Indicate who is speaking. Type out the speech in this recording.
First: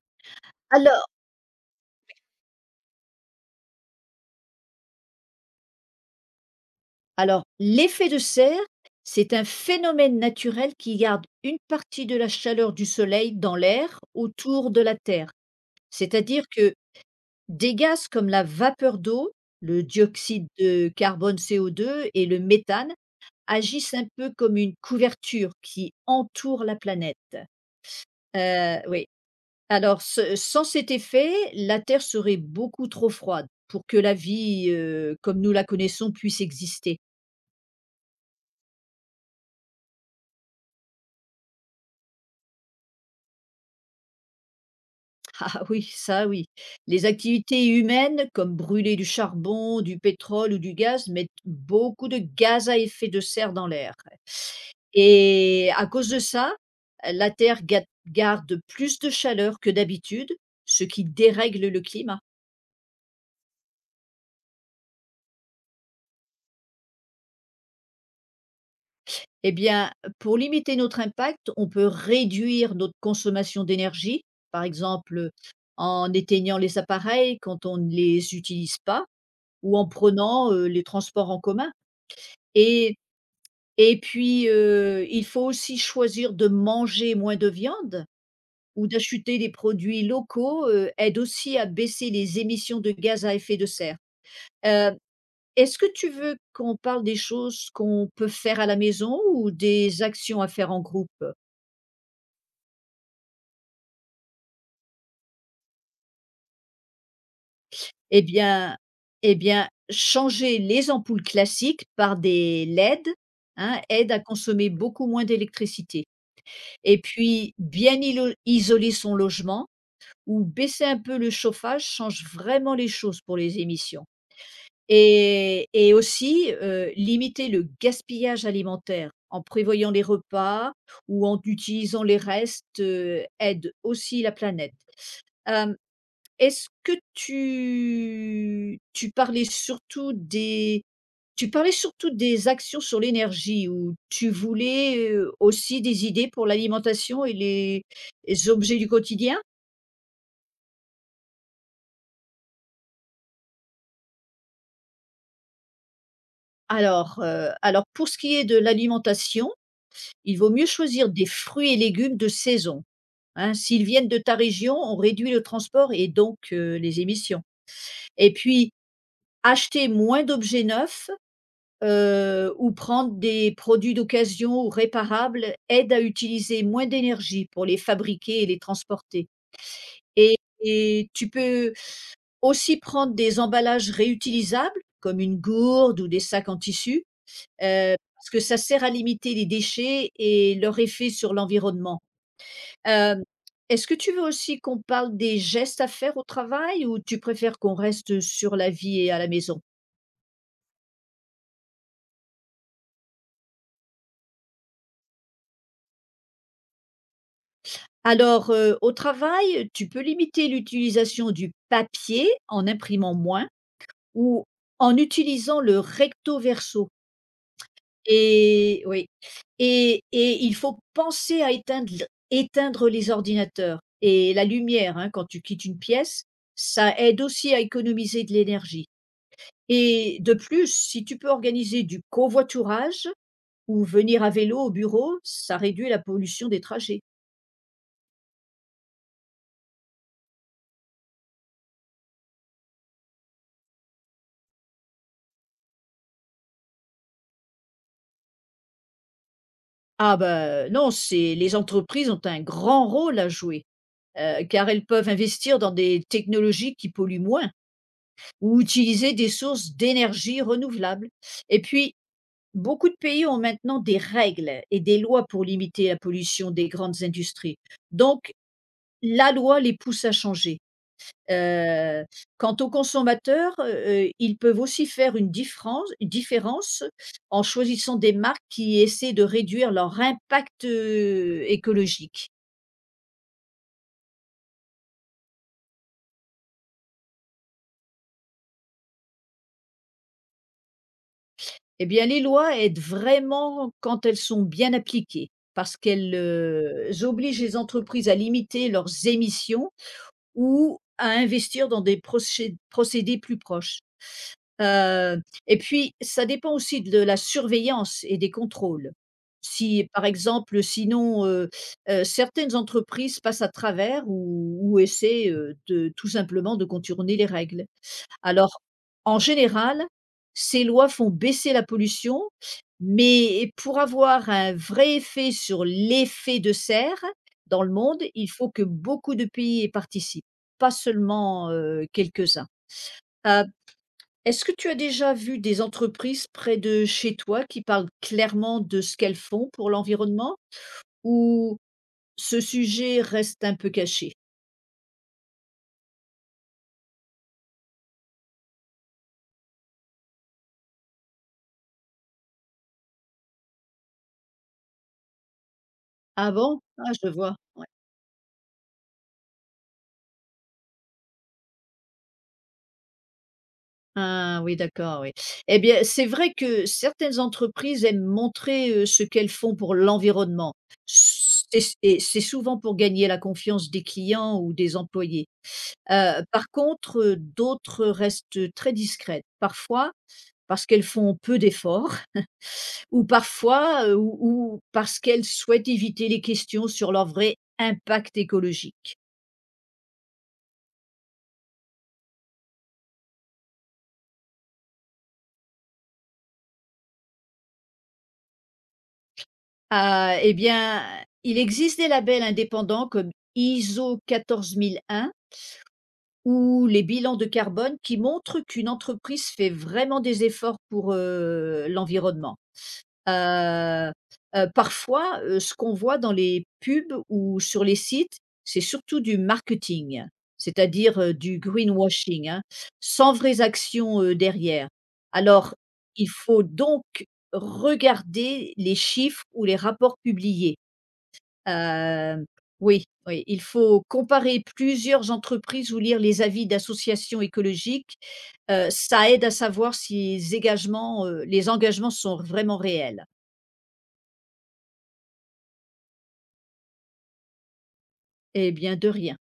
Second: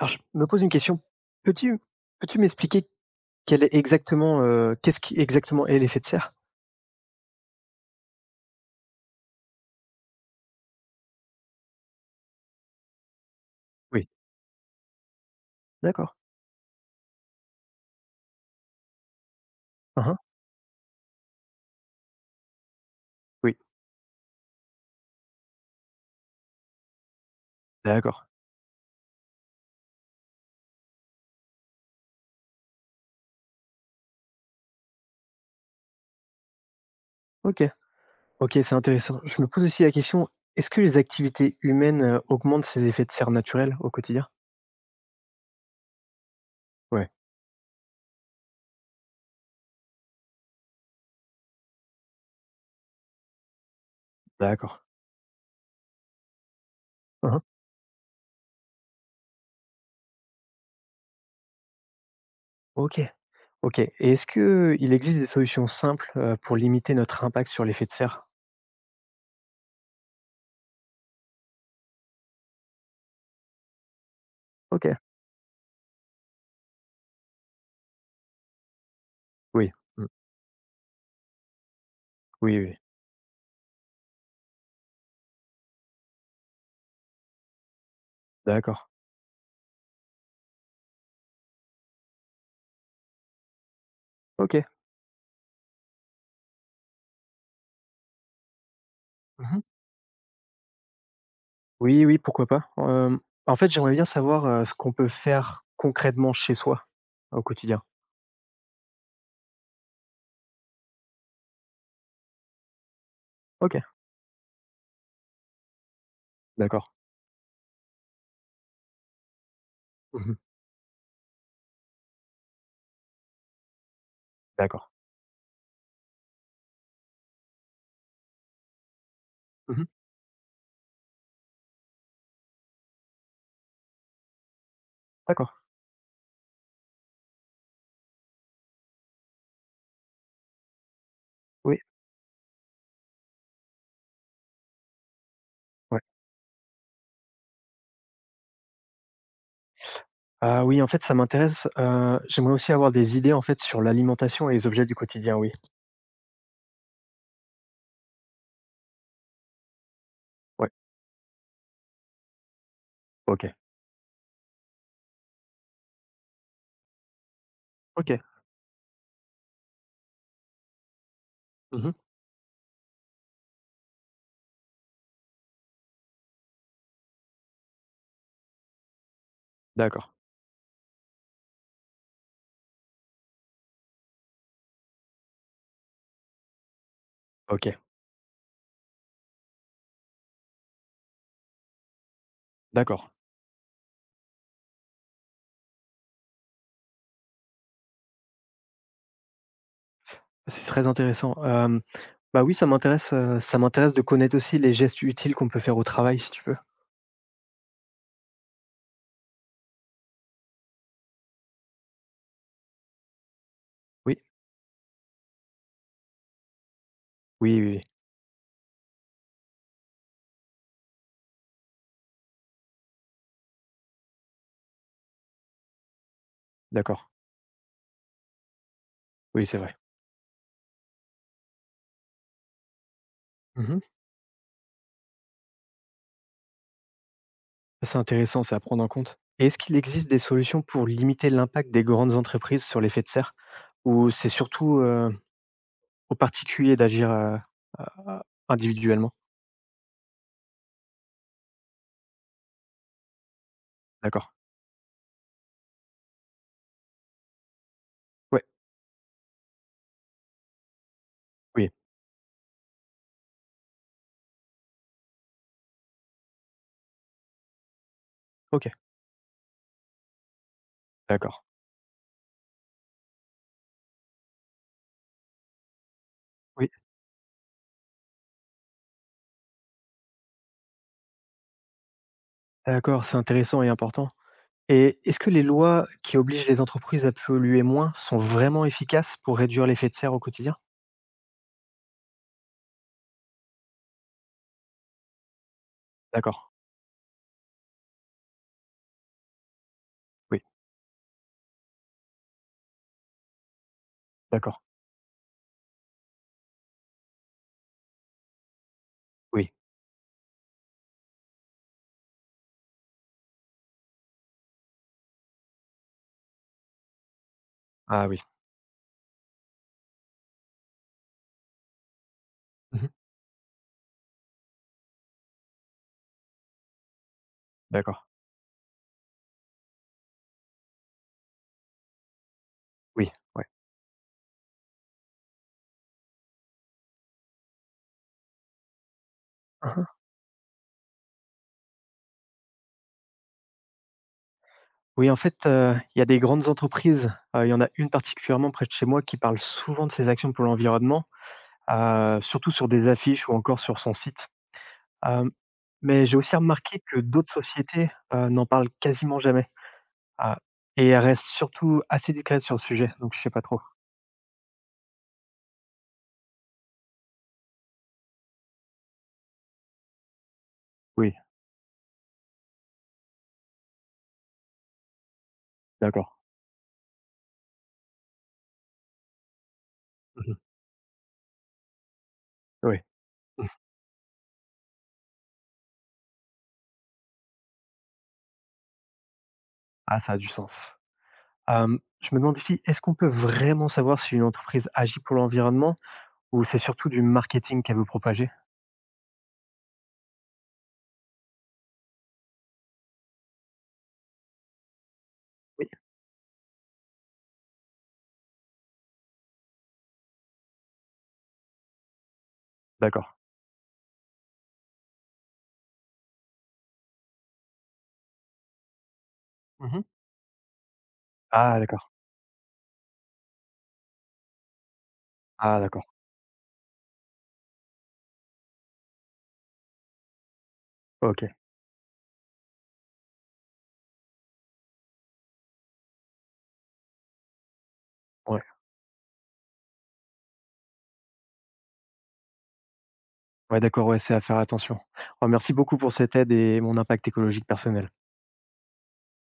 Speaker 1: Alors je me pose une question.
Speaker 2: Alors
Speaker 1: Peux-tu peux-tu m'expliquer quel est exactement, qu'est-ce qui exactement est l'effet de serre?
Speaker 2: alors, l'effet de serre, c'est un phénomène naturel qui garde une partie de la chaleur du soleil dans l'air
Speaker 1: Oui.
Speaker 2: autour de la Terre.
Speaker 1: D'accord.
Speaker 2: C'est-à-dire que des gaz comme la vapeur d'eau, le
Speaker 1: Hein hein.
Speaker 2: dioxyde de carbone CO2 et le méthane
Speaker 1: Oui,
Speaker 2: agissent un peu comme une couverture qui entoure la planète.
Speaker 1: d'accord.
Speaker 2: Oui. Alors ce sans cet effet, la Terre serait beaucoup trop froide pour que la vie, comme nous la connaissons puisse exister.
Speaker 1: OK. OK, c'est intéressant. Je me pose aussi la question, est-ce que les activités humaines, augmentent ces effets de serre naturels au quotidien?
Speaker 2: Ah oui, ça oui. Les
Speaker 1: Oui,
Speaker 2: activités humaines, comme brûler du charbon, du pétrole ou du gaz, mettent beaucoup de gaz à effet de serre dans l'air.
Speaker 1: d'accord.
Speaker 2: Et à cause de ça,
Speaker 1: Hein
Speaker 2: la
Speaker 1: hein.
Speaker 2: Terre garde plus de chaleur que d'habitude, ce qui dérègle le climat.
Speaker 1: OK, OK, et est-ce que il existe des solutions simples, pour limiter notre impact sur l'effet de serre?
Speaker 2: Eh bien, pour limiter notre impact, on peut réduire notre consommation d'énergie, par
Speaker 1: OK.
Speaker 2: exemple en éteignant les appareils quand on ne les utilise pas
Speaker 1: Oui,
Speaker 2: ou en
Speaker 1: mmh,
Speaker 2: prenant les transports en commun.
Speaker 1: oui, oui,
Speaker 2: Et Et puis, il faut aussi choisir de manger moins de viande
Speaker 1: d'accord.
Speaker 2: ou d'acheter des produits locaux, aide aussi à baisser les émissions de gaz à effet de serre.
Speaker 1: OK.
Speaker 2: Heu, est-ce que tu veux qu'on parle des choses qu'on peut faire à la maison ou
Speaker 1: Mmh.
Speaker 2: des actions à faire en groupe?
Speaker 1: Oui, oui, pourquoi pas. En fait, j'aimerais bien savoir, ce qu'on peut faire concrètement chez soi, au quotidien.
Speaker 2: Eh bien eh bien, changer les ampoules classiques par des LED, hein,
Speaker 1: OK,
Speaker 2: aide à consommer beaucoup moins d'électricité.
Speaker 1: d'accord.
Speaker 2: Et puis bien ilo isoler son logement
Speaker 1: Mmh.
Speaker 2: ou baisser un peu le chauffage change vraiment les choses pour les émissions.
Speaker 1: D'accord.
Speaker 2: Et aussi, limiter le gaspillage alimentaire en
Speaker 1: Mmh.
Speaker 2: prévoyant les repas ou en utilisant les restes, aide aussi la planète.
Speaker 1: D'accord.
Speaker 2: Hem, est-ce que tu tu parlais surtout des tu parlais
Speaker 1: Oui,
Speaker 2: surtout des actions sur l'énergie ou tu voulais, aussi
Speaker 1: ouais.
Speaker 2: des idées pour l'alimentation et les objets du quotidien?
Speaker 1: Ah oui, en fait, ça m'intéresse, j'aimerais aussi avoir des idées, en fait, sur l'alimentation et les objets du quotidien, oui.
Speaker 2: Alors, pour ce qui est de l'alimentation, il vaut mieux
Speaker 1: Ouais.
Speaker 2: choisir des fruits et légumes de saison,
Speaker 1: OK.
Speaker 2: hein. S'ils viennent de ta région, on réduit le transport et donc, les émissions,
Speaker 1: OK.
Speaker 2: et puis acheter moins d'objets neufs,
Speaker 1: Mmh.
Speaker 2: ou prendre des produits d'occasion ou réparables aide à utiliser moins d'énergie pour les fabriquer et les transporter,
Speaker 1: D'accord.
Speaker 2: et tu peux aussi prendre des emballages réutilisables, comme une gourde ou des sacs en tissu,
Speaker 1: OK.
Speaker 2: parce que ça sert à limiter les déchets et leur effet sur l'environnement.
Speaker 1: D'accord.
Speaker 2: Hem, est-ce que tu veux aussi qu'on parle des gestes à faire au travail ou tu préfères qu'on reste sur la vie et à la maison?
Speaker 1: C'est très intéressant. Bah, oui, ça m'intéresse, ça m'intéresse de connaître aussi les gestes utiles qu'on peut faire au travail, si tu peux.
Speaker 2: Alors, au travail, tu peux limiter l'utilisation du papier en imprimant moins
Speaker 1: Oui.
Speaker 2: ou en utilisant le recto verso.
Speaker 1: Oui, oui, oui.
Speaker 2: Et oui, et il faut penser à éteindre les ordinateurs et la lumière, hein, quand tu quittes une pièce. Ça
Speaker 1: D'accord.
Speaker 2: aide aussi à économiser de l'énergie,
Speaker 1: Oui, c'est vrai.
Speaker 2: et de plus, si tu peux organiser du covoiturage
Speaker 1: Mmh.
Speaker 2: ou venir à vélo au bureau, ça réduit la pollution des trajets.
Speaker 1: C'est intéressant, c'est à prendre en compte. Et est-ce qu'il existe des solutions pour limiter l'impact des grandes entreprises sur l'effet de serre, ou c'est surtout, aux particuliers d'agir, a individuellement?
Speaker 2: Ah ben non, c'est les entreprises ont un grand rôle à jouer,
Speaker 1: D'accord.
Speaker 2: car elles peuvent investir dans des technologies qui polluent moins
Speaker 1: Ouais,
Speaker 2: ou utiliser des sources d'énergie renouvelables, et
Speaker 1: oui,
Speaker 2: puis beaucoup de pays ont maintenant des règles et des lois pour limiter la pollution des grandes industries. Donc,
Speaker 1: OK,
Speaker 2: la loi les pousse à changer.
Speaker 1: d'accord.
Speaker 2: Heu, quant aux consommateurs, ils peuvent aussi faire une diffrance
Speaker 1: Oui,
Speaker 2: différence en choisissant des marques qui essaient de réduire leur impact, écologique.
Speaker 1: d'accord, c'est intéressant et important. Et est-ce que les lois qui obligent les entreprises à polluer moins sont vraiment efficaces pour réduire l'effet de serre au quotidien?
Speaker 2: Eh bien, les lois aident vraiment quand elles sont bien appliquées parce qu'elles,
Speaker 1: D'accord,
Speaker 2: obligent les entreprises à limiter leurs émissions
Speaker 1: oui,
Speaker 2: ou à investir dans des procédés plus proches.
Speaker 1: d'accord,
Speaker 2: Heu et puis ça dépend aussi de la surveillance et des contrôles.
Speaker 1: oui.
Speaker 2: Si, par exemple, sinon, certaines entreprises passent à travers ou essaient, de tout simplement de contourner les règles.
Speaker 1: Ah oui.
Speaker 2: Alors, en général, ces lois font baisser la pollution,
Speaker 1: Mmh.
Speaker 2: mais pour avoir un vrai effet sur l'effet de serre dans le
Speaker 1: D'accord,
Speaker 2: monde, il faut que beaucoup de pays y participent, pas seulement, quelques-uns.
Speaker 1: oui,
Speaker 2: Heu,
Speaker 1: ouais.
Speaker 2: est-ce que tu as déjà vu des entreprises près de chez toi qui parlent clairement de ce qu'elles font pour
Speaker 1: Mmh.
Speaker 2: l'environnement ou ce sujet reste un peu caché?
Speaker 1: Oui, en fait, il y a des grandes entreprises, il y en a une particulièrement près de chez moi qui parle souvent de ses actions pour l'environnement, surtout sur des affiches ou encore sur son site. Hem, mais j'ai
Speaker 2: Ah
Speaker 1: aussi
Speaker 2: bon?
Speaker 1: remarqué
Speaker 2: Ah,
Speaker 1: que
Speaker 2: je
Speaker 1: d'autres
Speaker 2: vois, ouais.
Speaker 1: sociétés, n'en parlent quasiment jamais. Ah, et elles restent surtout assez discrètes sur le sujet, donc je sais pas trop.
Speaker 2: Ah oui, d'accord, oui. Eh bien, c'est vrai que certaines entreprises aiment montrer, ce qu'elles font pour l'environnement.
Speaker 1: Oui,
Speaker 2: C'est et c'est souvent pour gagner la confiance des clients ou des employés.
Speaker 1: d'accord.
Speaker 2: Par contre, d'autres restent très discrètes, parfois
Speaker 1: Mmh.
Speaker 2: parce qu'elles font peu d'efforts
Speaker 1: Oui.
Speaker 2: ou parfois, ou parce qu'elles souhaitent éviter les questions sur leur vrai impact écologique.
Speaker 1: Ah, ça a du sens. Je me demande aussi, est-ce qu'on peut vraiment savoir si une entreprise agit pour l'environnement, ou c'est surtout du marketing qu'elle veut propager?
Speaker 2: Ah, eh bien, il existe des labels indépendants comme ISO 14001
Speaker 1: Oui,
Speaker 2: ou les bilans de carbone qui montrent qu'une entreprise fait vraiment des efforts pour, l'environnement.
Speaker 1: d'accord.
Speaker 2: Heu parfois, ce qu'on voit dans les pubs ou sur les sites, c'est surtout du
Speaker 1: Mmh.
Speaker 2: marketing, c'est-à-dire, du
Speaker 1: Ah d'accord.
Speaker 2: greenwashing, hein, sans vraies actions, derrière. Alors
Speaker 1: Ah d'accord.
Speaker 2: il faut donc regarder les chiffres ou les rapports publiés.
Speaker 1: OK,
Speaker 2: Heu, oui, oui, il faut comparer plusieurs entreprises ou lire les avis d'associations écologiques.
Speaker 1: ouais.
Speaker 2: Ça aide à savoir si les engagements sont vraiment réels.
Speaker 1: Ouais, d'accord, ouais, c'est à faire attention. Oh, merci beaucoup pour cette aide et mon impact écologique personnel.
Speaker 2: Eh bien, de rien.